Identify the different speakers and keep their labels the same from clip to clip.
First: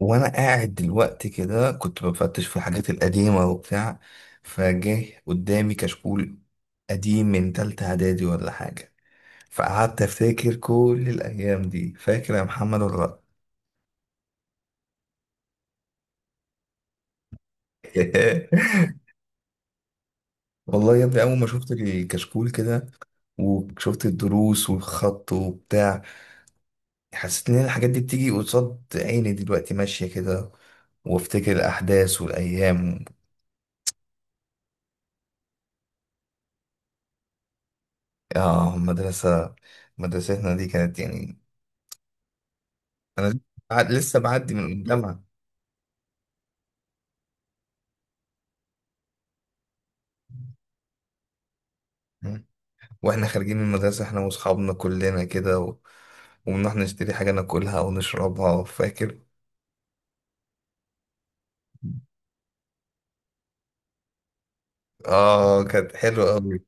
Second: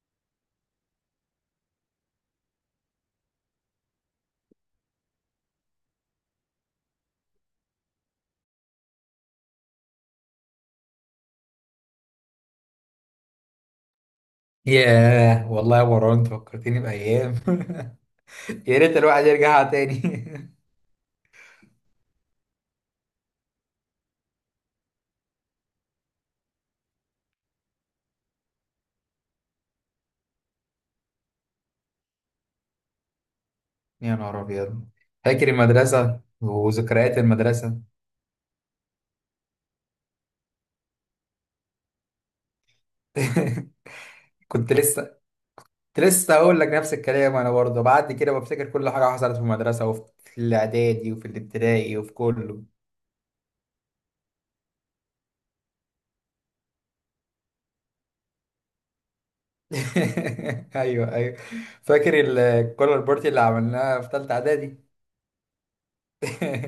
Speaker 1: وانا قاعد دلوقتي كده كنت بفتش في الحاجات القديمه وبتاع، فجه قدامي كشكول قديم من تالتة اعدادي ولا حاجه، فقعدت افتكر كل الايام دي. فاكر يا محمد ولا
Speaker 2: ياه والله يا مروان، انت فكرتني بأيام.
Speaker 1: لأ؟
Speaker 2: يا ريت الواحد يرجعها تاني.
Speaker 1: والله يا ابني، اول ما شفت الكشكول كده وشفت الدروس والخط وبتاع، حسيت ان الحاجات دي بتيجي قصاد عيني دلوقتي ماشيه كده، وافتكر الاحداث والايام.
Speaker 2: يا نهار أبيض! فاكر المدرسة وذكريات المدرسة؟
Speaker 1: اه، مدرسه. مدرستنا دي كانت يعني، انا لسه معدي من
Speaker 2: كنت لسه
Speaker 1: الجامعه.
Speaker 2: كنت لسه هقول لك نفس الكلام، أنا برضه بعد كده بفتكر كل حاجة حصلت في المدرسة وفي الإعدادي وفي الابتدائي وفي
Speaker 1: مم.
Speaker 2: كله.
Speaker 1: واحنا خارجين من المدرسه احنا واصحابنا كلنا كده وبنروح نشتري حاجه ناكلها ونشربها، فاكر؟
Speaker 2: أيوه، أيوه. فاكر الكولر بارتي اللي عملناها في تالتة إعدادي؟
Speaker 1: اه، كانت حلوه قوي.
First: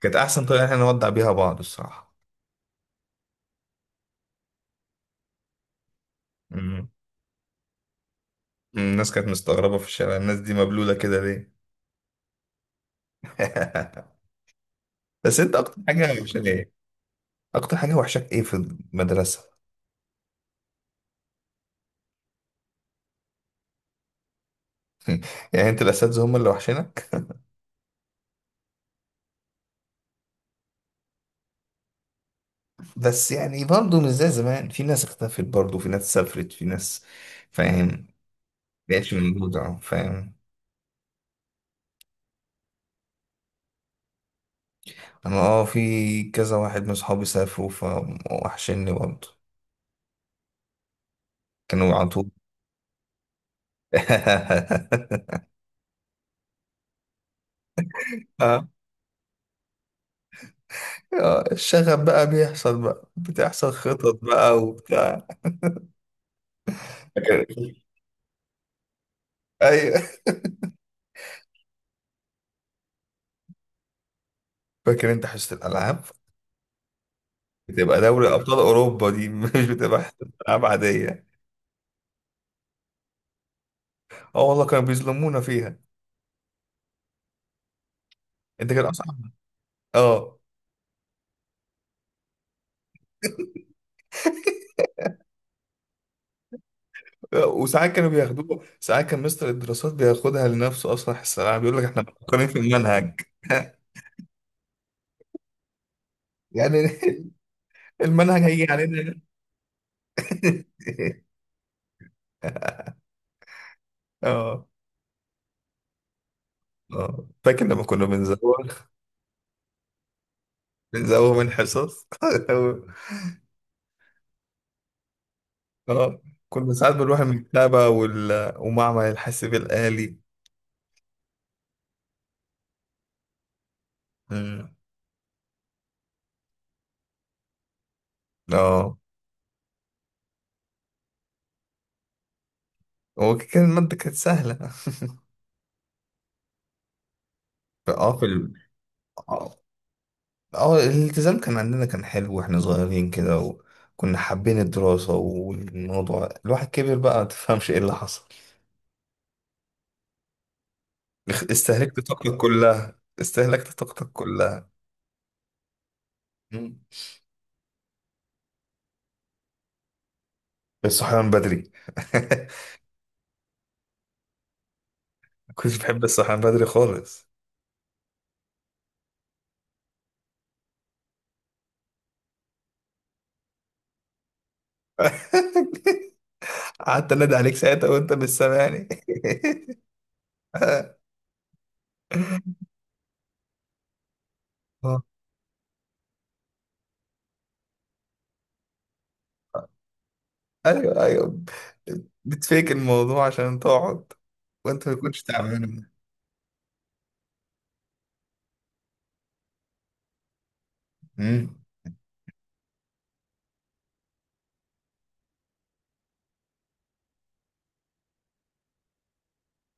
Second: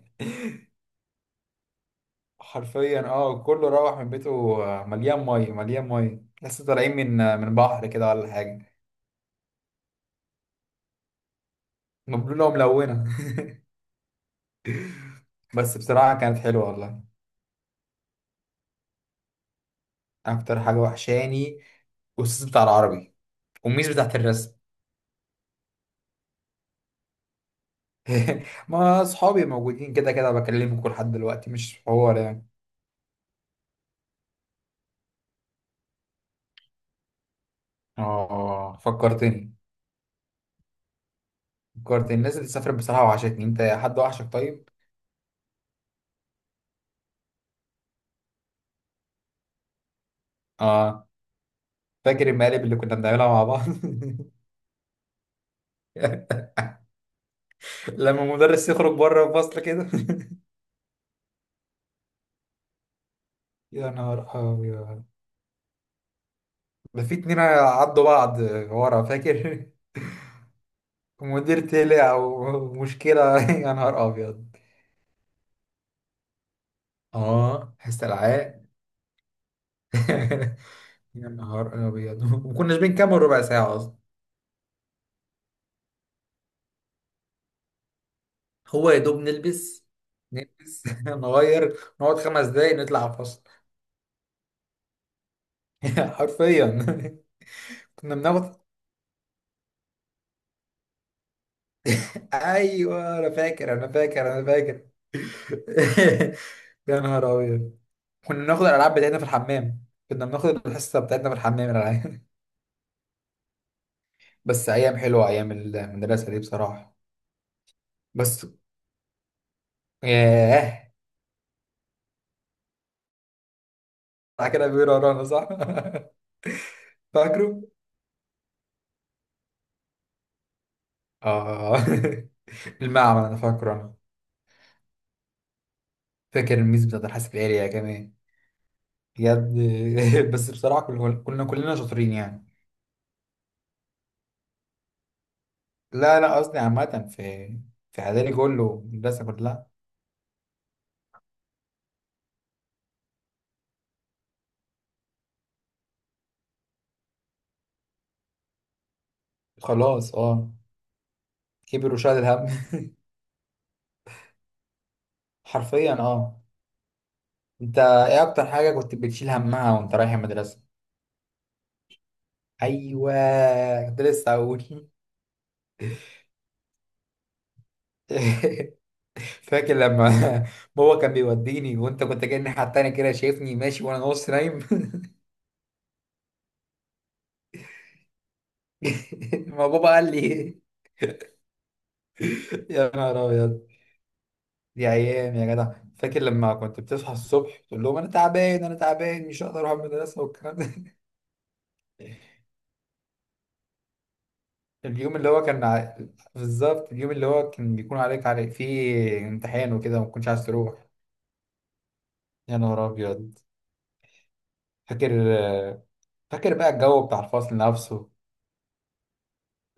Speaker 1: كانت احسن طريقه احنا نودع بيها بعض الصراحه.
Speaker 2: حرفيا، اه، كله روح من بيته. آه، مليان ميه مليان ميه لسه
Speaker 1: مم.
Speaker 2: طالعين من من بحر كده ولا حاجه.
Speaker 1: الناس كانت مستغربه في الشارع، الناس دي مبلوله كده ليه؟
Speaker 2: مبلوله وملونه.
Speaker 1: بس انت
Speaker 2: بس
Speaker 1: اكتر حاجه
Speaker 2: بصراحه كانت
Speaker 1: وحشاك
Speaker 2: حلوه
Speaker 1: ايه؟
Speaker 2: والله.
Speaker 1: اكتر حاجه وحشاك ايه في المدرسه؟
Speaker 2: اكتر حاجه وحشاني الاستاذ بتاع العربي والميس بتاعت الرسم.
Speaker 1: يعني انت الاساتذه هم اللي وحشنا؟
Speaker 2: ما اصحابي موجودين كده كده، بكلمكم لحد دلوقتي مش حوار يعني.
Speaker 1: بس يعني برضه مش زي زمان، في ناس اختفت، برضه في ناس سافرت، في ناس، فاهم؟
Speaker 2: اه،
Speaker 1: بقتش
Speaker 2: فكرتني.
Speaker 1: موجودة، فاهم؟
Speaker 2: فكرتني الناس اللي سافرت، بصراحه وحشتني. انت حد وحشك، طيب؟
Speaker 1: انا، في كذا واحد من صحابي سافروا فوحشني برضه،
Speaker 2: اه،
Speaker 1: كانوا على
Speaker 2: فاكر
Speaker 1: طول.
Speaker 2: المقالب اللي كنا بنعملها مع بعض؟ لما
Speaker 1: آه،
Speaker 2: المدرس يخرج بره الفصل كده.
Speaker 1: الشغف بقى بيحصل، بقى بتحصل
Speaker 2: يا
Speaker 1: خطط
Speaker 2: نهار
Speaker 1: بقى
Speaker 2: أبيض!
Speaker 1: وبتاع.
Speaker 2: ده في اتنين
Speaker 1: فاكر؟
Speaker 2: عضوا بعض ورا، فاكر؟
Speaker 1: ايوه.
Speaker 2: مدير طلع ومشكلة! يا نهار أبيض!
Speaker 1: فاكر انت حصة الالعاب؟
Speaker 2: اه،
Speaker 1: بتبقى دوري ابطال
Speaker 2: استلعاء.
Speaker 1: اوروبا دي، مش بتبقى حصة العاب عادية.
Speaker 2: يا نهار أبيض! وكناش بنكمل ربع ساعة أصلا.
Speaker 1: اه والله، كانوا بيظلمونا فيها. انت كان
Speaker 2: هو يا
Speaker 1: اصعب؟
Speaker 2: دوب نلبس
Speaker 1: اه،
Speaker 2: نلبس، نغير، نقعد 5 دقايق، نطلع فصل. حرفيا.
Speaker 1: وساعات كانوا
Speaker 2: كنا بناخد.
Speaker 1: بياخدوه، ساعات كان مستر الدراسات بياخدها لنفسه اصلا في الثانويه، بيقول لك احنا مفكرين في
Speaker 2: أيوه
Speaker 1: المنهج.
Speaker 2: أنا فاكر، أنا فاكر، أنا فاكر.
Speaker 1: يعني
Speaker 2: يا نهار أبيض! كنا
Speaker 1: المنهج
Speaker 2: بناخد
Speaker 1: هيجي
Speaker 2: الالعاب بتاعتنا
Speaker 1: علينا.
Speaker 2: في الحمام، كنا بناخد الحصه بتاعتنا في الحمام، الالعاب.
Speaker 1: اه.
Speaker 2: بس ايام حلوه، ايام المدرسه دي بصراحه.
Speaker 1: اه فاكر لما كنا
Speaker 2: بس،
Speaker 1: بنزوغ،
Speaker 2: ياه.
Speaker 1: بنزوغ من حصص.
Speaker 2: بتاع كده، بيقولوا ورانا صح؟
Speaker 1: اه. كنا ساعات بنروح
Speaker 2: فاكره.
Speaker 1: المكتبة ومعمل الحاسب الآلي.
Speaker 2: اه. المعمل، انا فاكره انا.
Speaker 1: مم.
Speaker 2: فاكر الميز بتاعت الحاسب الالي كمان؟
Speaker 1: اه،
Speaker 2: بجد. بس بصراحه، كنا كلنا شاطرين يعني.
Speaker 1: هو كان المادة كانت سهلة.
Speaker 2: لا، لا، قصدي عامه في. في
Speaker 1: اه،
Speaker 2: اعدادي كله، المدرسه
Speaker 1: آه.
Speaker 2: كلها.
Speaker 1: اه، الالتزام كان عندنا كان حلو واحنا صغيرين كده. وكنا حابين الدراسة، والموضوع الواحد كبر بقى متفهمش ايه اللي حصل.
Speaker 2: خلاص اه. كبر
Speaker 1: استهلكت
Speaker 2: وشال
Speaker 1: طاقتك
Speaker 2: الهم.
Speaker 1: كلها، استهلكت طاقتك كلها.
Speaker 2: حرفيا اه.
Speaker 1: مم.
Speaker 2: انت ايه اكتر حاجة كنت بتشيل همها وانت رايح المدرسة؟
Speaker 1: الصحيان بدري.
Speaker 2: ايوه، كنت لسه اقول.
Speaker 1: كنت بحب الصحيان بدري خالص.
Speaker 2: فاكر لما بابا كان بيوديني وانت كنت جاي الناحية التانية كده، شايفني ماشي وانا نص نايم؟
Speaker 1: قعدت انادي عليك ساعتها وانت مش سامعني.
Speaker 2: ما بابا قال لي إيه؟ يا نهار ابيض! دي
Speaker 1: اه.
Speaker 2: ايام يا جدع. فاكر لما كنت بتصحى الصبح تقول لهم انا تعبان، انا تعبان، مش هقدر اروح المدرسة والكلام ده؟
Speaker 1: ايوه ايوه، بتفيك الموضوع عشان تقعد وانت ما
Speaker 2: اليوم
Speaker 1: تكونش
Speaker 2: اللي هو كان
Speaker 1: تعبان.
Speaker 2: ع... بالظبط، اليوم اللي هو كان بيكون عليك فيه امتحان وكده ما كنتش عايز تروح.
Speaker 1: مم.
Speaker 2: يا نهار ابيض! فاكر فاكر بقى الجو بتاع الفصل نفسه؟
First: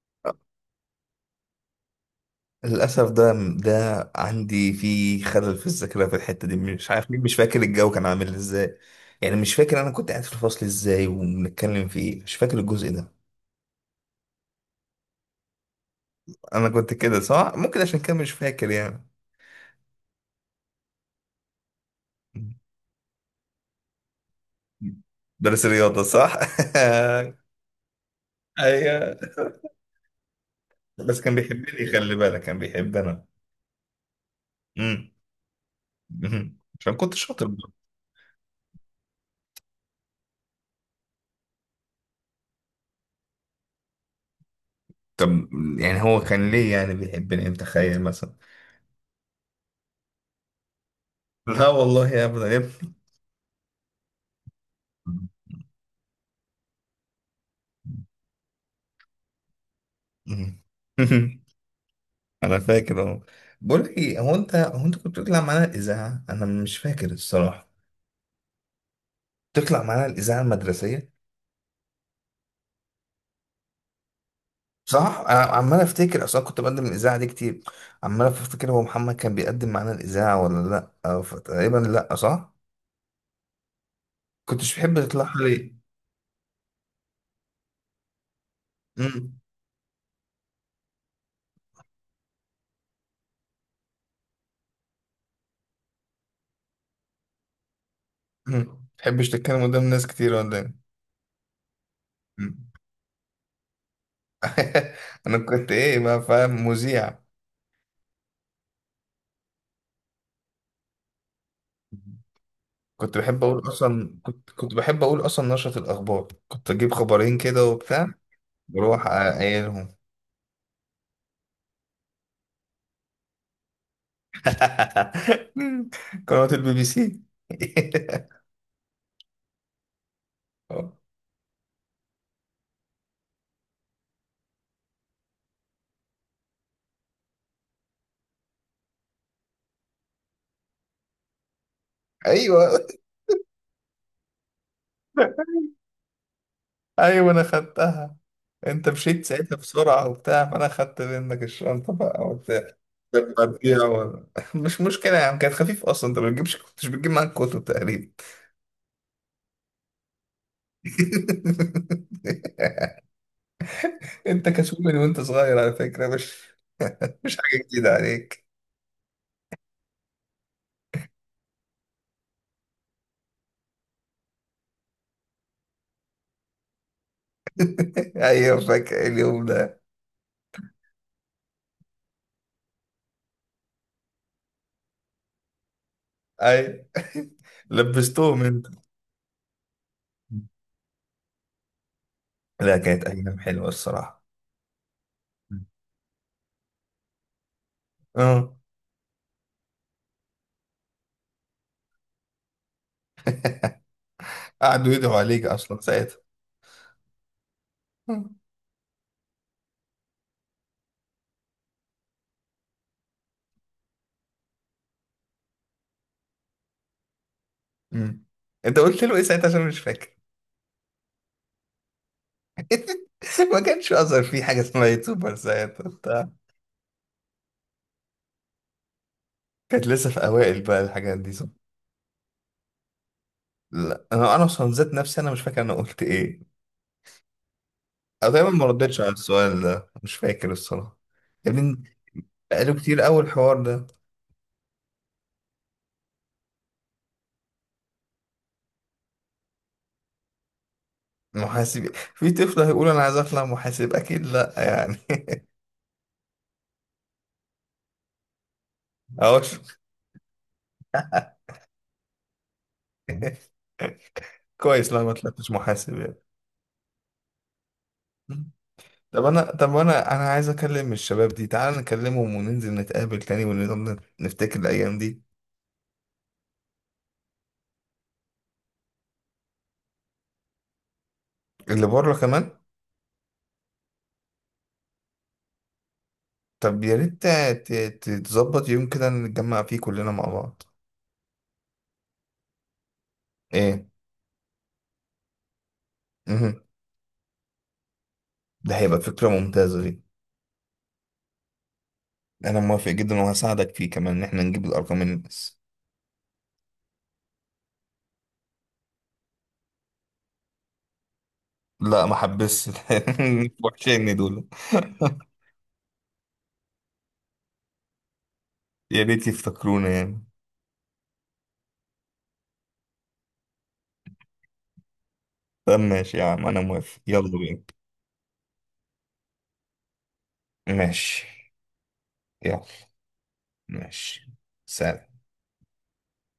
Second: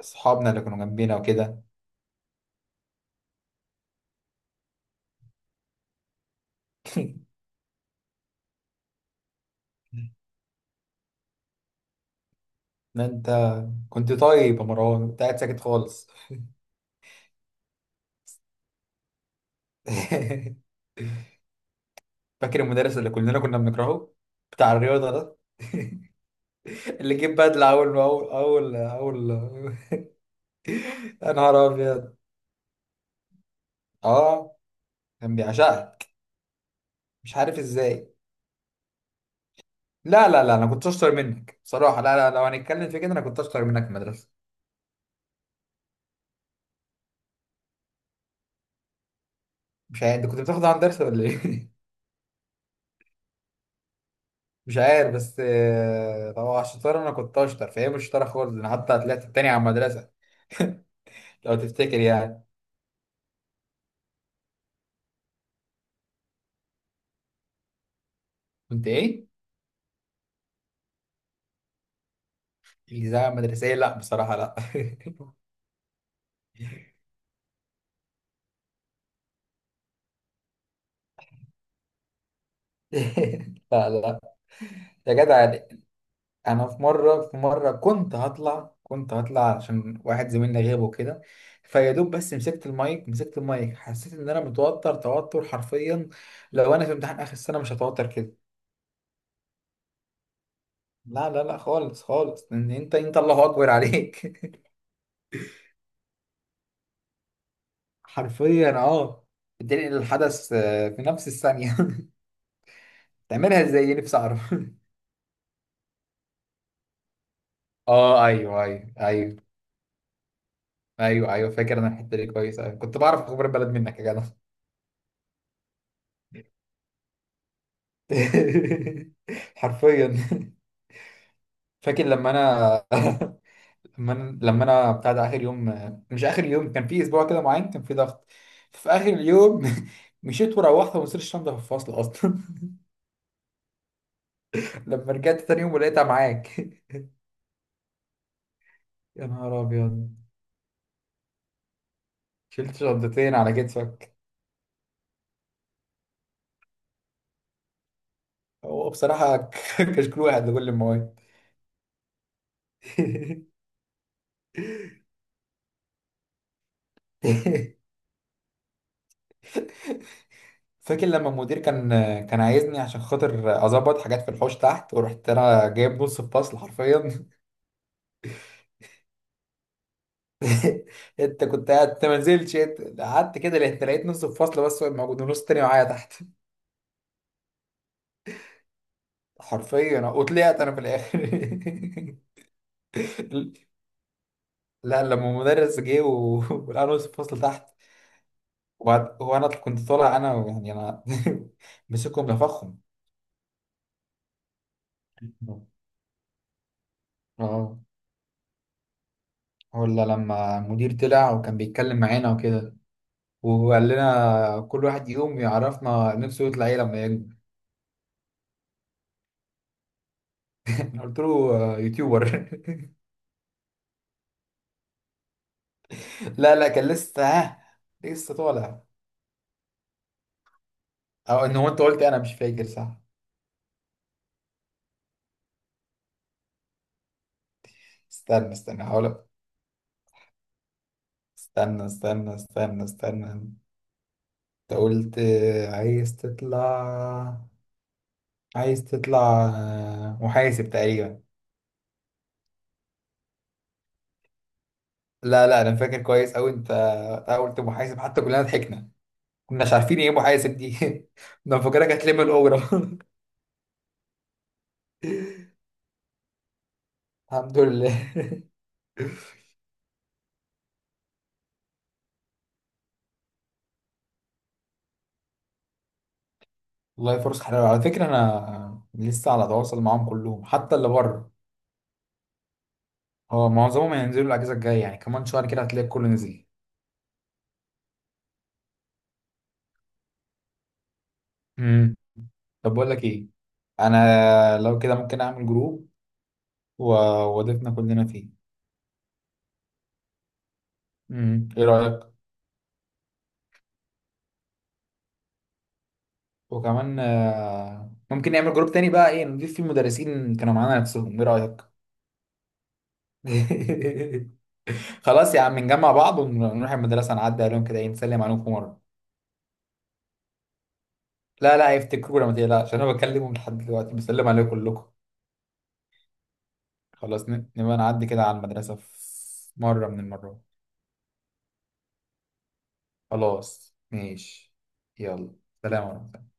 Speaker 2: صحابنا اللي كانوا جنبينا وكده؟
Speaker 1: للأسف ده ده عندي في خلل في الذاكرة، في الحتة دي مش عارف ليه، مش فاكر الجو كان عامل ازاي. يعني مش فاكر أنا كنت قاعد في الفصل ازاي وبنتكلم في ايه، مش فاكر الجزء
Speaker 2: ان
Speaker 1: ده.
Speaker 2: انت كنت طيب يا مروان، انت قاعد ساكت خالص.
Speaker 1: أنا كنت كده صح، ممكن عشان كده مش فاكر يعني.
Speaker 2: فاكر المدرس اللي كلنا كنا بنكرهه، بتاع الرياضة ده؟
Speaker 1: درس رياضة صح.
Speaker 2: اللي جيب بدلة اول ما اول
Speaker 1: أيوه،
Speaker 2: اول اول
Speaker 1: بس
Speaker 2: يا
Speaker 1: كان
Speaker 2: نهار
Speaker 1: بيحبني، خلي
Speaker 2: ابيض!
Speaker 1: بالك كان بيحبنا.
Speaker 2: اه،
Speaker 1: أمم.
Speaker 2: كان بيعشقك.
Speaker 1: عشان كنت
Speaker 2: مش
Speaker 1: شاطر
Speaker 2: عارف
Speaker 1: برضه.
Speaker 2: ازاي. لا، لا، لا، انا كنت اشطر منك بصراحة. لا، لا، لو هنتكلم في كده انا كنت اشطر منك في المدرسة.
Speaker 1: طب يعني هو كان ليه يعني بيحبني، متخيل مثلا؟
Speaker 2: مش عارف، انت كنت بتاخد عن درس ولا
Speaker 1: لا
Speaker 2: ايه؟
Speaker 1: والله أبدا يا
Speaker 2: مش عارف بس لو على الشطاره انا كنت اشطر، فهي مش شطاره خالص، انا حتى طلعت التاني على المدرسه.
Speaker 1: ابني.
Speaker 2: لو تفتكر يعني.
Speaker 1: انا فاكر اهو. بقول لك ايه، هو انت كنت بتطلع معانا الاذاعه، انا مش فاكر الصراحه.
Speaker 2: كنت ايه؟
Speaker 1: بتطلع معانا الاذاعه المدرسيه
Speaker 2: الاذاعه المدرسيه؟ لا بصراحه، لا.
Speaker 1: صح؟ انا عمال افتكر، اصلا كنت بقدم الاذاعه دي كتير. عمال افتكر هو محمد كان بيقدم معانا الاذاعه ولا لا، أو تقريبا لا صح؟
Speaker 2: لا، لا،
Speaker 1: كنتش بتحب
Speaker 2: يا
Speaker 1: تطلع
Speaker 2: جدع يعني.
Speaker 1: ليه؟
Speaker 2: انا في مره كنت هطلع كنت
Speaker 1: امم.
Speaker 2: هطلع عشان واحد زميلنا غاب وكده. فيا دوب، بس مسكت المايك، مسكت المايك، حسيت ان انا متوتر، توتر حرفيا. لو انا في امتحان اخر السنه مش هتوتر كده.
Speaker 1: تحبش تتكلم قدام ناس كتير ولا ايه؟
Speaker 2: لا، لا، لا، خالص خالص، ان
Speaker 1: أمم.
Speaker 2: انت الله اكبر عليك.
Speaker 1: انا كنت ايه بقى، فاهم، مذيع؟
Speaker 2: حرفيا اه. بتنقل الحدث في نفس الثانية. تعملها ازاي؟ نفسي اعرف.
Speaker 1: كنت بحب اقول اصلا نشرة الاخبار، كنت اجيب خبرين كده وبتاع.
Speaker 2: اه، ايوه، ايوه،
Speaker 1: بروح
Speaker 2: ايوه،
Speaker 1: اقايلهم.
Speaker 2: ايوه، ايوه. فاكر انا الحتة دي كويس أوي. كنت بعرف اخبار البلد منك يا جدع.
Speaker 1: قنوات BBC.
Speaker 2: حرفيا. فاكر لما انا. لما انا بتاع ده اخر يوم، مش اخر يوم، كان في اسبوع كده معين، كان في ضغط. في اخر اليوم. مشيت وروحت، وما وصلت الشنطه في الفصل اصلا.
Speaker 1: ايوه
Speaker 2: لما رجعت تاني يوم ولقيتها معاك.
Speaker 1: ايوه، انا خدتها. انت مشيت
Speaker 2: يا
Speaker 1: ساعتها
Speaker 2: نهار
Speaker 1: بسرعه
Speaker 2: ابيض!
Speaker 1: وبتاع، فانا خدت منك الشنطه بقى وبتاع.
Speaker 2: شلت شنطتين
Speaker 1: كانت
Speaker 2: على
Speaker 1: هتضيع
Speaker 2: كتفك.
Speaker 1: مش مشكله يا عم، كانت خفيف اصلا، انت ما بتجيبش، كنتش بتجيب معاك كتب تقريبا.
Speaker 2: هو بصراحة كشكول واحد لكل المواد.
Speaker 1: انت كسول من وانت صغير على فكره، مش مش حاجه جديده عليك.
Speaker 2: فاكر لما المدير كان عايزني عشان خاطر اظبط حاجات في الحوش تحت، ورحت انا جايب نص الفصل حرفيا.
Speaker 1: ايوه فاكر اليوم ده.
Speaker 2: انت كنت قاعد، انت ما نزلتش، أنت قعدت كده، لقيت نص الفصل بس هو موجود، ونص تاني معايا تحت.
Speaker 1: ايوه. لبستهم انت.
Speaker 2: حرفيا، وطلعت انا في الاخر.
Speaker 1: لا كانت أيام حلوة الصراحة.
Speaker 2: لا، لما المدرس جه ولقى نص الفصل تحت.
Speaker 1: اه.
Speaker 2: وانا كنت طالع انا يعني انا. مسكهم نفخهم.
Speaker 1: قعدوا يدعوا عليك أصلا ساعتها.
Speaker 2: اه.
Speaker 1: آه.
Speaker 2: ولا لما المدير طلع وكان بيتكلم معانا وكده، وقال لنا كل واحد يقوم يعرفنا نفسه يطلع ايه لما يكبر.
Speaker 1: مم. أنت قلت له إيه ساعتها، عشان مش فاكر؟
Speaker 2: أنا قلت له يوتيوبر.
Speaker 1: ما كانش أظهر في حاجة اسمها يوتيوبر ساعتها بتاع.
Speaker 2: لا، لا، كان لسه ها، لسه طالع.
Speaker 1: كانت لسه في أوائل بقى الحاجات دي
Speaker 2: او
Speaker 1: صح؟
Speaker 2: ان هو انت قلت إيه؟ انا مش فاكر صح.
Speaker 1: لا أنا أصلا ذات نفسي، أنا مش فاكر أنا قلت إيه. أنا دايما
Speaker 2: استنى،
Speaker 1: ما
Speaker 2: استنى،
Speaker 1: ردتش على
Speaker 2: هقول.
Speaker 1: السؤال ده، مش فاكر الصراحة. يا ابني،
Speaker 2: استنى، استنى،
Speaker 1: بقاله
Speaker 2: استنى،
Speaker 1: كتير أوي
Speaker 2: استنى، انت.
Speaker 1: الحوار ده.
Speaker 2: قلت عايز تطلع محاسب تقريبا.
Speaker 1: محاسب؟ في طفل هيقول أنا عايز أطلع محاسب؟ أكيد لأ يعني.
Speaker 2: لا، لا، انا فاكر كويس اوي انت قلت محاسب، حتى كلنا ضحكنا.
Speaker 1: أهوش.
Speaker 2: كناش عارفين ايه محاسب دي. انا فاكرك هتلم الاجره.
Speaker 1: كويس، لا ما طلعتش محاسب يعني.
Speaker 2: الحمد لله.
Speaker 1: طب انا عايز اكلم الشباب دي، تعال نكلمهم وننزل نتقابل تاني ونفضل نفتكر الايام دي.
Speaker 2: والله فرصة حلوة، على فكرة أنا لسه على تواصل معاهم كلهم حتى اللي بره.
Speaker 1: اللي بره كمان.
Speaker 2: هو معظمهم هينزلوا الأجازة الجاية، يعني كمان شهر كده هتلاقي الكل نزل.
Speaker 1: طب يا ريت تظبط يوم كده نتجمع فيه كلنا مع بعض.
Speaker 2: امم. طب، بقول لك إيه؟
Speaker 1: ايه.
Speaker 2: أنا لو كده، ممكن أعمل جروب
Speaker 1: مهم.
Speaker 2: و- وأضيفنا كلنا فيه.
Speaker 1: ده هيبقى فكرة ممتازة دي.
Speaker 2: امم، إيه رأيك؟
Speaker 1: انا موافق جدا وهساعدك فيه كمان ان احنا نجيب الارقام من الناس.
Speaker 2: وكمان ممكن نعمل جروب تاني بقى، إيه، نضيف فيه المدرسين كانوا معانا نفسهم، إيه رأيك؟
Speaker 1: لا ما حبسش. وحشين دول.
Speaker 2: خلاص يا عم، نجمع بعض ونروح المدرسة نعدي عليهم كده، إيه، نسلم عليكم مرة.
Speaker 1: يا ريت يفتكرونا يعني.
Speaker 2: لا، لا، هيفتكرونا ما تقلقش، أنا بكلمهم لحد دلوقتي بسلم عليكم كلكم.
Speaker 1: طب ماشي يا عم، انا موافق،
Speaker 2: خلاص،
Speaker 1: يلا بينا.
Speaker 2: نبقى نعدي كده على المدرسة في مرة من المرات.
Speaker 1: ماشي. يلا.
Speaker 2: خلاص
Speaker 1: ماشي.
Speaker 2: ماشي.
Speaker 1: سلام.
Speaker 2: يلا. سلام ورحمة الله.